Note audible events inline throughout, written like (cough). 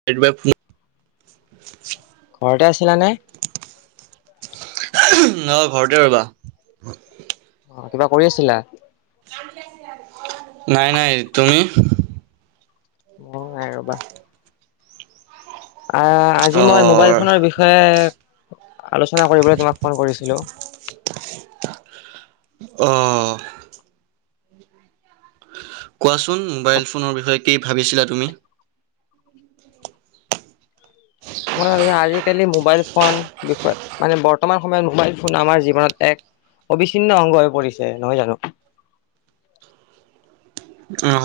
(inaudible) ঘৰতে আছিলা নে? অ' ঘৰতে ৰবা! অ' কিবা কৰি আছিলা? নাই। নাই। তুমি? মোৰো নাই ৰবা। আহ' আজি অ মই মোবাইল ফোনৰ বিষয়ে আলোচনা কৰিবলৈ তোমাক ফোন কৰিছিলোঁ। অ', কোৱাচোন মোবাইল ফোনৰ বিষয়ে কি ভাবিছিলা তুমি? মই (unintelligible) আজিকালি মোবাইল ফোন বিষয়ে মানে বৰ্তমান সময়ত মোবাইল ফোন আমাৰ জীৱনত এক অবিচ্ছিন্ন অংগ হৈ পৰিছে নহয় জানোঁ।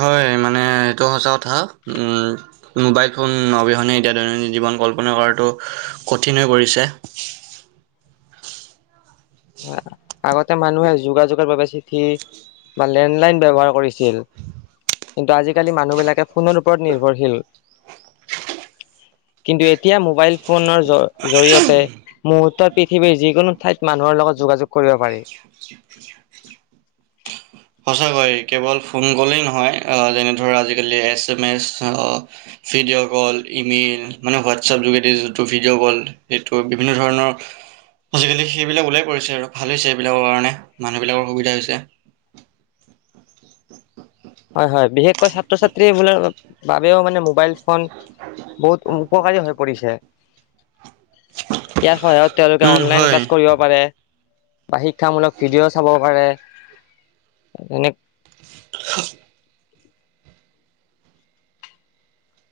হয়। মানে এইটো সঁচা কথা। উম', মোবাইল ফোন অবিহনে এতিয়া দৈনন্দিন জীৱন কল্পনা কৰাটো কঠিন হৈ পৰিছে। (unintelligible) আগতে মানুহে যোগাযোগৰ বাবে চিঠি বা লেণ্ডলাইন ব্যৱহাৰ কৰিছিল। কিন্তু আজিকালি মানুহবিলাকে ফোনৰ ওপৰত নিৰ্ভৰশীল। কিন্তু, এতিয়া মোবাইল ফোনৰ জ জৰিয়তে মুহূৰ্ত পৃথিৱীৰ যিকোনো ঠাইত মান মানুহ লগত যোগাযোগ কৰিব পাৰি। (unintelligible) সঁচাকৈ। কেৱল ফোন কলেই নহয় যেনে ধৰ আজিকালি এছ এম অ, ভিডিঅ' কল, ইমেইল মানে, হোৱাটছএপ যোগেদি যোনটো ভিডিঅ' কল সেইটো বিভিন্ন ধৰণৰ আজিকালি সেইবিলাক ওলাই পৰিছে আৰু ভাল হৈছে। সেইবিলাকৰ কাৰণে মানুহবিলাকৰ সুবিধা হৈছে। হয়। হয়। বিশেষকৈ ছাত্ৰ ছাত্ৰী বো বাবেও মানে মোবাইল ফোন বহুত উপকাৰী হৈ পৰিছে। ইয়াৰ সহায়ত তেওঁলোকে উম, অনলাইন হয়। ক্লাছ কৰিব পাৰে, বা শিক্ষামূলক ভিডিঅ' চাব পাৰে। (inaudible)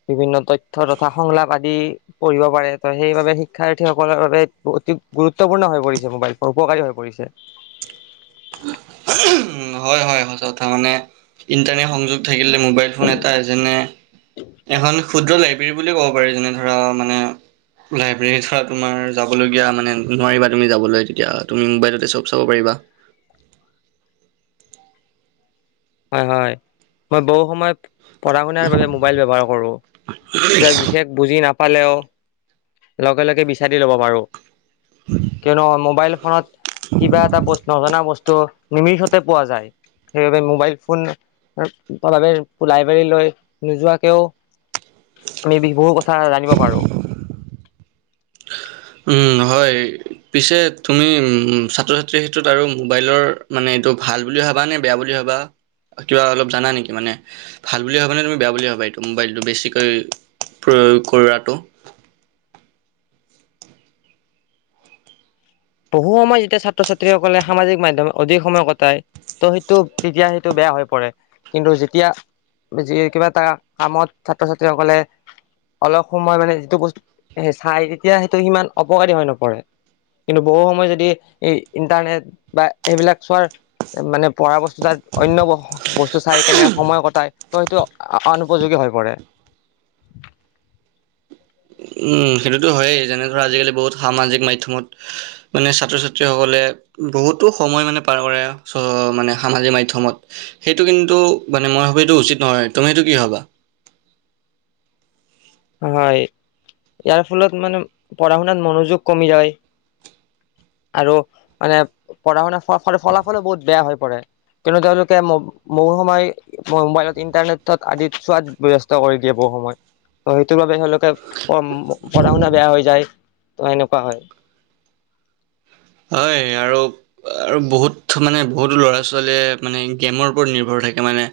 বিভিন্ন তথ্য তথা সংলাপ আদি পঢ়িব পাৰে। ত', সেইবাবে শিক্ষাৰ্থীসকলৰ বাবে অতি গুৰুত্বপূৰ্ণ হৈ পৰিছে মোবাইল ফোন উপকাৰী হৈ পৰিছে। উম', হয়। হয়। হয়। সঁচা কথা মানে (unintelligible) (unintelligible) থাকিলে ম'বাইল ফোন এটাই যেনে এখন (unintelligible) বুলি ক'ব পাৰি। যেনে ধৰা মানে লাইব্ৰেৰীৰ ধৰা তোমাৰ যাবলগীয়া মানে নোৱাৰিবা, তুমি যাবলৈ তেতিয়া তুমি মুম্বাই ততে চব চাব পাৰিবা। হয়। হয়। মই বহু সময় পঢ়া শুনাৰ বাবে মোবাইল ব্যৱহাৰ কৰো। কিবা বিশেষ বুজি নাপালেও লগে, লগে, বিচাৰি ল'ব পাৰো। কিয়নো অ', ম'বাইল ফোনত কিবা এটা বস্তু নজনা বস্তু নিমিষতে পোৱা যায়। সেইবাবে মোবাইল ফোন (unintelligible) (unintelligible) লাইবেৰি লৈ নোযোৱাকেও আমি বিহু কথা জানিব পাৰো। উম', হয়। পিছে তুমি উম, ছাত্ৰ ছাত্ৰীৰ ক্ষেত্ৰত আৰু মোবাইলৰ মানে এইটো ভাল বুলি ভাবা নে? বেয়া বুলি ভাবা কিবা অলপ জানা নেকি মানে? ভাল বুলি ভাবা নে তুমি বেয়া বুলি ভাবা? এইটো মোবাইলটো বেছিকৈ প্ৰয়োগ কৰাটো। বহু সময় যেতিয়া ছাত্ৰ ছাত্ৰীসকলে সামাজিক মাধ্যমে অধিক সময় কটায়। ত', সেইটো তেতিয়া সেইটো বেয়া হৈ পৰে। কিন্তু যেতিয়া যি কিবা এটা কামত ছাত্ৰ ছাত্ৰীসকলে অলপ সময় মানে যিটো বস্তুত চাই তেতিয়া সেইটো সিমান অপকাৰী হৈ নপৰে। কিন্তু বহু সময় যদি এই ইণ্টাৰনেট বা এইবিলাক চোৱাৰ মানে পঢ়া অৱস্থাত অন্য বস বস্তু চাই কেনে সময় কটাই ত' সেইটো অনুপযোগী হৈ পৰে। উম সেইটোতো হয়েই, যেনে ধৰা আজিকালি বহুত সামাজিক মাধ্যমত মানে ছাত্ৰ ছাত্ৰীসকলে বহুতো সময় মানে পাৰ কৰে, চ মানে সামাজিক মাধ্যমত। সেইটো কিন্তু মানে মই ভাবো এইটো উচিত নহয়, তুমি সেইটো কি ভবা? হয় ইয়াৰ ফলত মানে পঢ়া শুনাত মনোযোগ কমি যায়। আৰু মানে পঢ়া শুনাৰ ফলাফলো বহুত বেয়া হৈ পৰে। কিন্তু তেওঁলোকে ম বহু সময় মোবাইলত ইন্টাৰনেটত আদিত চোৱাত ব্যস্ত কৰি দিয়ে বহু সময়। সেইটোৰ বাবে তেওঁলোকে পঢ়া শুনা বেয়া হৈ যায়, ত সেনেকুৱা হয়। হয় আৰু আৰু বহুত মানে বহুতো ল'ৰা ছোৱালীয়ে মানে গেমৰ ওপৰত নিৰ্ভৰ থাকে মানে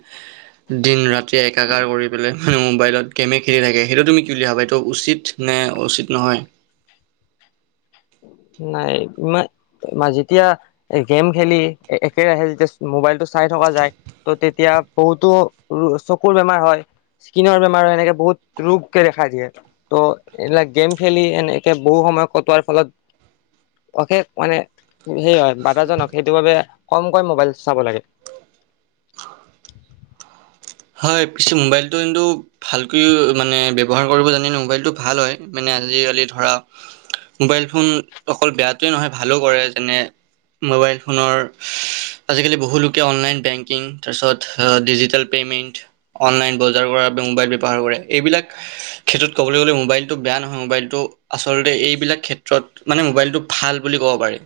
দিন ৰাতি একাকাৰ কৰি পেলাই মানে মোবাইলত গেমেই খেলি থাকে, সেইটো তুমি কি বুলি ভাবা এইটো উচিত নে উচিত নহয়? নাই ইমান যেতিয়া গেম খেলি একে ৰাহে যেতিয়া মোবাইলটো চাই থকা যায় ত' তেতিয়া বহুতো চকুৰ বেমাৰ হয়। স্কিনৰ বেমাৰ হয়, এনেকে বহুত ৰোগকে দেখা দিয়ে। ত' এইবিলাক গেম খেলি এনেকে বহু সময় কটোৱাৰ ফলত অশেষ মানে সেই হয় বাধাজনক সেইটো বাবে কমকৈ মোবাইল চাব লাগে। হয় পিছে মোবাইলটো কিন্তু ভালকৈও মানে ব্যৱহাৰ কৰিব জানিলে মোবাইলটো ভাল হয় মানে আজিকালি ধৰা মোবাইল ফোন অকল বেয়াতোৱে নহয় ভালো কৰে যেনে মোবাইল ফোনৰ আজিকালি বহু লোকে অনলাইন বেংকিং তাৰপিছত ডিজিটেল পে'মেণ্ট অনলাইন বজাৰ কৰা বাবে মোবাইল ব্যৱহাৰ কৰে এইবিলাক ক্ষেত্ৰত ক'বলৈ গ'লে মোবাইলটো বেয়া নহয়, মোবাইলটো আচলতে এইবিলাক ক্ষেত্ৰত মানে মোবাইলটো ভাল বুলি ক'ব পাৰি।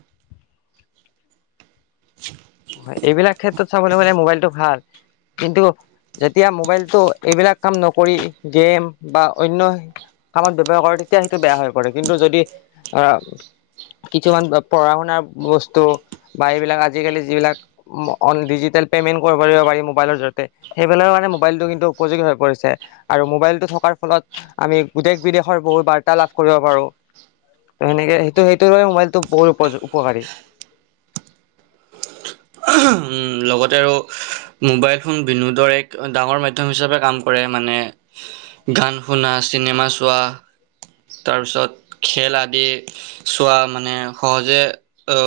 এইবিলাক ক্ষেত্ৰত চাবলে গ'লে মোবাইলটো ভালম কিন্তু যেতিয়া মোবাইলটো এইবিলাক কাম নকৰি গেম বা অন্য কামত ব্যয়ৱহাৰ কৰ তেতিয়া সেইটো বেয়া হৈ পৰে, কিন্তু যদি আহ কিছুমান পঢ়া শুনাৰ বস্তু বা এইবিলাক আজিকালি যিবিলাক অন ডিজিটেল পেমেণ্ট কৰিব পাৰিব পাৰি মোবাইলৰ জৰিয়তে। সেইবিলাকৰ কাৰণে মোবাইলটো কিন্তু উপযোগী হৈ পৰিছে, আৰু মোবাইলটো থকাৰ ফলত আমি দেশ বিদেশৰ বহুত বাৰ্তা লাভ কৰিব পাৰো। ত সেনেক সেইটো সেইটোৰ বাবে মবাইলটো বহুত উপ উপকাৰী। (inaudible) উম লগতে আৰু মোবাইল ফোন বিনোদৰ এক ডাঙৰ মাধ্যম হিচাপে কাম কৰে মানে গান শুনা, চিনেমা চোৱা তাৰপিছত খেল আদি চোৱা মানে সহজে অ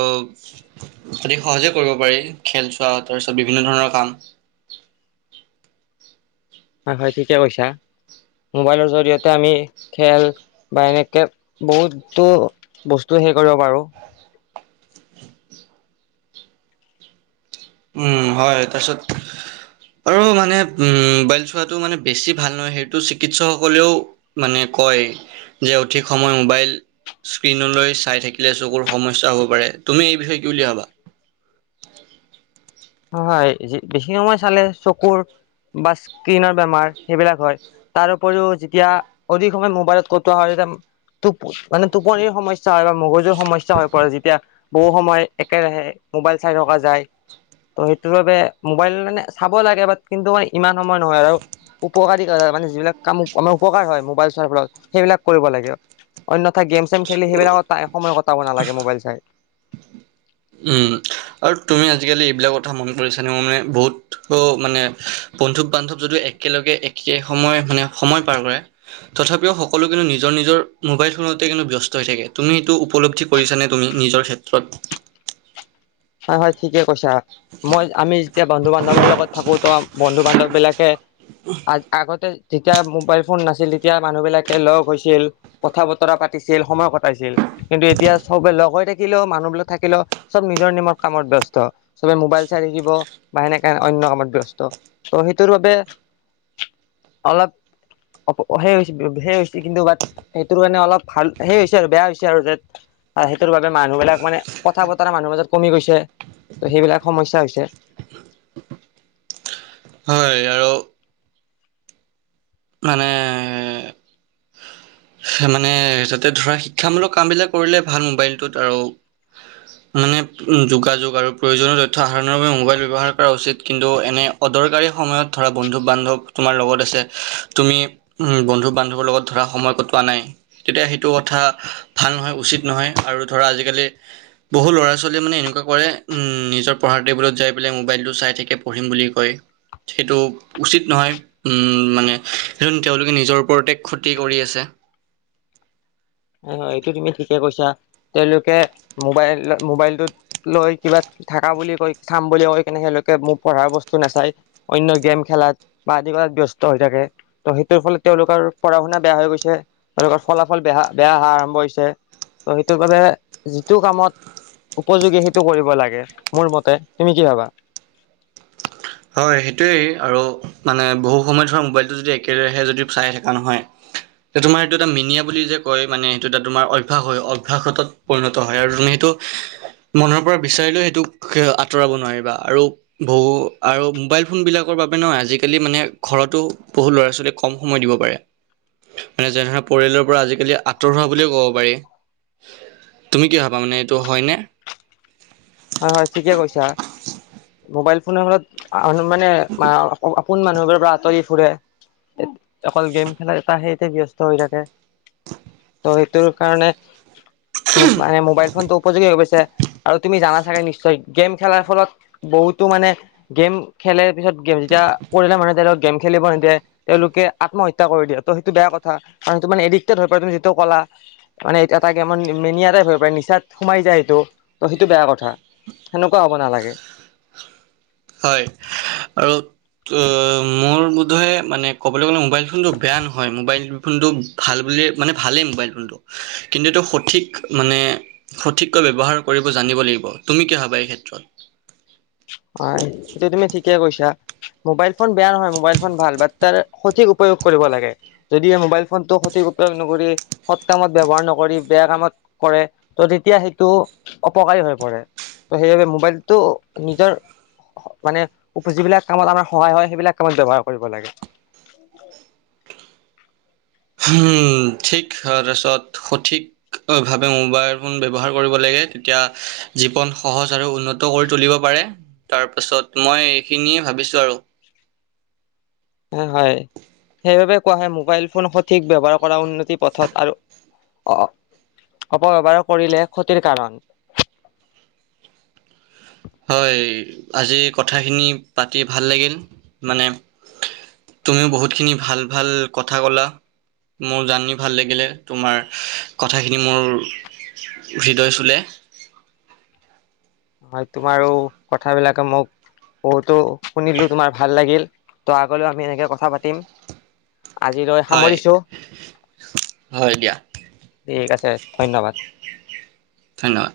অতি সহজে কৰিব পাৰি খেল চোৱা তাৰপিছত বিভিন্ন ধৰণৰ কাম। হয় হয় ঠিকে কৈছা, মোবাইলৰ জৰিয়তে আমি খেল বা এনেকে বহুতো বস্তু সেই কৰিব পাৰো। উম হয় তাৰপিছত আৰু মানে উম মোবাইল চোৱাটো মানে বেছি ভাল নহয় সেইটো চিকিৎসক সকলেও মানে কয় যে অধিক সময় মোবাইল স্ক্ৰীণলৈ চাই থাকিলে চকুৰ সমস্যা হ'ব পাৰে তুমি এই বিষয়ে কি বুলি ভাবা। হয় বেছি সময় চালে চকুৰ বা স্কিনৰ বেমাৰ সেইবিলাক হয়। তাৰ উপৰিও যেতিয়া অধিক সময় মোবাইলত কটোৱা হয় তেতিয়া। টো মানে টোপনিৰ সমস্যা হয় বা মগজুৰ সমস্যা হৈ পৰে যেতিয়া। বহু সময় একেৰাহে মোবাইল চাই থকা যায়। ত' সেইটো বাবে মোবাইল মানে চাব লাগে বাট কিন্তু ইমান সময় নহয় আৰু। উপকাৰী ধৰা মানে যিবিলাক কাম আমাৰ উপকাৰ হয় মোবাইল চোৱাৰ ফলত সেইবিলাক কৰিব লাগে। অন্যথা গেম চেম খেলি সেইবিলাকত সময় কটাব নালাগে মোবাইল চাই। উম। আৰু তুমি আজিকালি এইবিলাক কথা মন কৰিছানে মানে বহুত মানে বন্ধু বান্ধৱ যদিও একে একেলগে একে সময় মানে সময় পাৰ কৰে। তথাপিও সকলো কিন্তু নিজৰ, নিজৰ মোবাইল ফোনতে কিন্তু ব্যস্ত হৈ থাকে তুমি সেইটো উপলব্ধি কৰিছানে তুমি নিজৰ ক্ষেত্ৰত। হয়, হয় ঠিকে কৈছা। মই আমি যেতিয়া বন্ধু বান্ধৱৰ লগত থাকো ত' বন্ধু বান্ধৱ বিলাকে আ-আগতে। যেতিয়া মোবাইল ফোন নাছিল তেতিয়া মানুহ বিলাকে লগ হৈছিল। কথা বতৰা পাতিছিল সময় কটাইছিল। কিন্তু এতিয়া চবে লগ হৈ থাকিলেও মানুহবিলাক থাকিলেও চব নিজৰ নিমত কামত ব্যস্ত চবে মোবাইল চাই থাকিব বা সেনেকে অন্য কামত ব্যস্ত। ত' সেইটোৰ বাবে অলপ। অ সেই সে হৈছে কিন্তু বাট সেইটোৰ কাৰণে অলপ ভাল সেই হৈছে আৰু বেয়া হৈছে আৰু যে। আৰু সেইটোৰ বাবে মানুহ বিলাক মানে কথা বতৰা মানুহৰ মাজত কমি গৈছে ত' সেইবিলাক সমস্যা হৈছে। হয় আৰু। মানে। মানে তাতে ধৰা শিক্ষামূলক কাম বিলাক কৰিলে ভাল মোবাইলটোত আৰু। (inaudible) মানে যোগাযোগ আৰু প্ৰয়োজনীয় তথ্য আহৰণৰ বাবে মোবাইল ব্যৱহাৰ কৰা উচিত কিন্তু এনে। অদৰকাৰী সময়ত ধৰা বন্ধু বান্ধৱ তোমাৰ লগত আছে তুমি। উম বন্ধু বান্ধৱৰ লগত ধৰা সময় কত পোৱা নাই তেতিয়া সেইটো কথা ভাল নহয় উচিত নহয় আৰু ধৰা আজিকালি। বহু ল'ৰা ছোৱালীয়ে মানে এনেকুৱা কৰে নিজৰ পঢ়াৰ টেবুলত যাই পেলাই মোবাইলটো চাই থাকে পঢ়িম বুলি কয়। সেইটো উচিত নহয়। উম মানে তেওঁলোকে নিজৰ ওপৰতে ক্ষতি কৰি আছে। হয় এইটো তুমি ঠিকে কৈছা তেওঁলোকে মোবাইল মোবাইলটোত লৈ কিবা থাকা বুলি কৈ চাম বুলি কৈ কিন্তু তেওঁলোকে মোক পঢ়াৰ বস্তু নাচায়। অন্য গেম খেলাত বা আদি কৰাত ব্যস্ত হৈ থাকে। ত' সেইটোৰ ফলত তেওঁলোকৰ পঢ়া শুনা বেয়া হৈ গৈছে তেওঁলোকৰ ফলাফল বেয়া। বেয়া অহা আৰম্ভ হৈছে ত' সেইটো বাবে যিটো কামত। উপযোগী সেইটো কৰিব লাগে মোৰ মতে তুমি কি ভাবা। হয় সেইটোৱেই আৰু মানে বহু সময় ধৰা মোবাইলটো যদি একেৰাহে যদি চাই থকা নহয়। (inaudible) তোমাৰ সেইটো এটা মিনিয়া বুলি যে কয় মানে সেইটো এটা তোমাৰ অভ্যাস হয় অভ্যাসত পৰিণত হয় আৰু তুমি সেইটো। (inaudible) মনৰ পৰা বিচাৰিলেও সেইটোক আঁতৰাব নোৱাৰিবা আৰু বহু। আৰু মোবাইল ফোনবিলাকৰ বাবে নহয় আজিকালি মানে ঘৰতো বহু ল'ৰা ছোৱালীয়েক কম সময় দিব পাৰে। মানে যেনে ধৰণৰ পৰিয়ালৰ পৰা আজিকালি আঁতৰ হোৱা বুলিয়ও ক'ব পাৰি। তুমি কি ভাবা মানে এইটো হয়নে? হয়, হয়, ঠিকে কৈছা মোবাইল ফোনৰ ফলত মানুহৰ মানে কোন মানুহবোৰৰ পৰা আঁতৰি ফুৰে, অকল গেম খেলা ত সেইতে ব্যস্ত হৈ থাকে। ত' সেইটো কাৰণে মানে মোবাইল ফোনটো উপযোগী হৈ গৈছে আৰু তুমি জানা চাগে নিশ্চয় গেম খেলাৰ ফলত বহুতো মানে গেম খেলে পিছত গেম যেতিয়া পৰিয়ালৰ মানুহে তেওঁলোকক গেম খেলিব নিদিয়ে। তেওঁলোকে আত্মহত্যা কৰি দিয়ে ত' সেইটো বেয়া কথা কাৰণ, সেইটো মানে এডিক্টেড হৈ পৰে তুমিটো ক'লা। মানে এটা গেম মেনিয়া টাইপ হৈ পাৰে নিচাত সোমাই যায় সেইটো ত' সেইটো বেয়া কথা। সেনেকুৱা হ'ব নালাগে। হয়, আৰু ত, মোৰ বোধয় মানে ক'বলৈ গ'লে মোবাইল ফোনটো বেয়া নহয়, মোবাইল ফোনটো ভাল বুলিয়ে মানে ভালেই মোবাইল ফোনটো, কিন্তু এইটো সঠিক মানে সঠিককৈ ব্যৱহাৰ কৰিব জানিব লাগিব। তুমি কি ভাবা এই ক্ষেত্ৰত? হয়, সেইটো তুমি ঠিকে কৈছা। মোবাইল ফোন বেয়া নহয়, মোবাইল ফোন ভাল। বাত তাৰ সঠিক উপয়োগ কৰিব লাগে। যদিহে মোবাইল ফোনটো সঠিক উপয়োগ নকৰি সৎ কামত ব্যৱহাৰ নকৰি বেয়া কামত কৰে, ত' তেতিয়া সেইটোয়ো অপকাৰী হৈ পৰে। ত' সেইবাবে মোবাইলটো নিজৰ স মানে যিবিলাক কামত আমাৰ সহায় হয়, সেইবিলাক কামত ব্যৱহাৰ কৰিব লাগে। (inaudible) হুম, ঠিক হয়, তাৰপাছত সঠিক ভাৱে মোবাইল ফোন ব্যৱহাৰ কৰিব লাগে। তেতিয়া জীৱন সহজ আৰু উন্ন ত কৰি তুলিব পাৰে। তাৰ পাছত মই এইখিনিয়ে ভাবিছোঁ আৰু। সে হয়, সেইবাবে কোৱা হয়, মোবাইল ফোন সঠিক ব্যৱহাৰ কৰা উন্নতি পথত আৰু অ-অপব্যৱহাৰ কৰিলে ক্ষতিৰ কাৰণ। হয়, আজি কথাখিনি পাতি ভাল লাগিল, মানে তুমিও বহুতখিনি ভাল ভাল কথা ক'লা। মোৰ জানি ভাল লাগিলে। তোমাৰ কথাখিনি মোৰ হৃদয় চুলে। হয়, তোমাৰো কথাবিলাকে মোক বহুতো শুনিলো, তোমাৰ ভাল লাগিল। ত' আগলৈও আমি এনেকে কথা পাতিম। আজিলৈ হয় সামৰিছো। হয় দিয়া ঠিক আছে, ধন্যবাদ। ধন্যবাদ।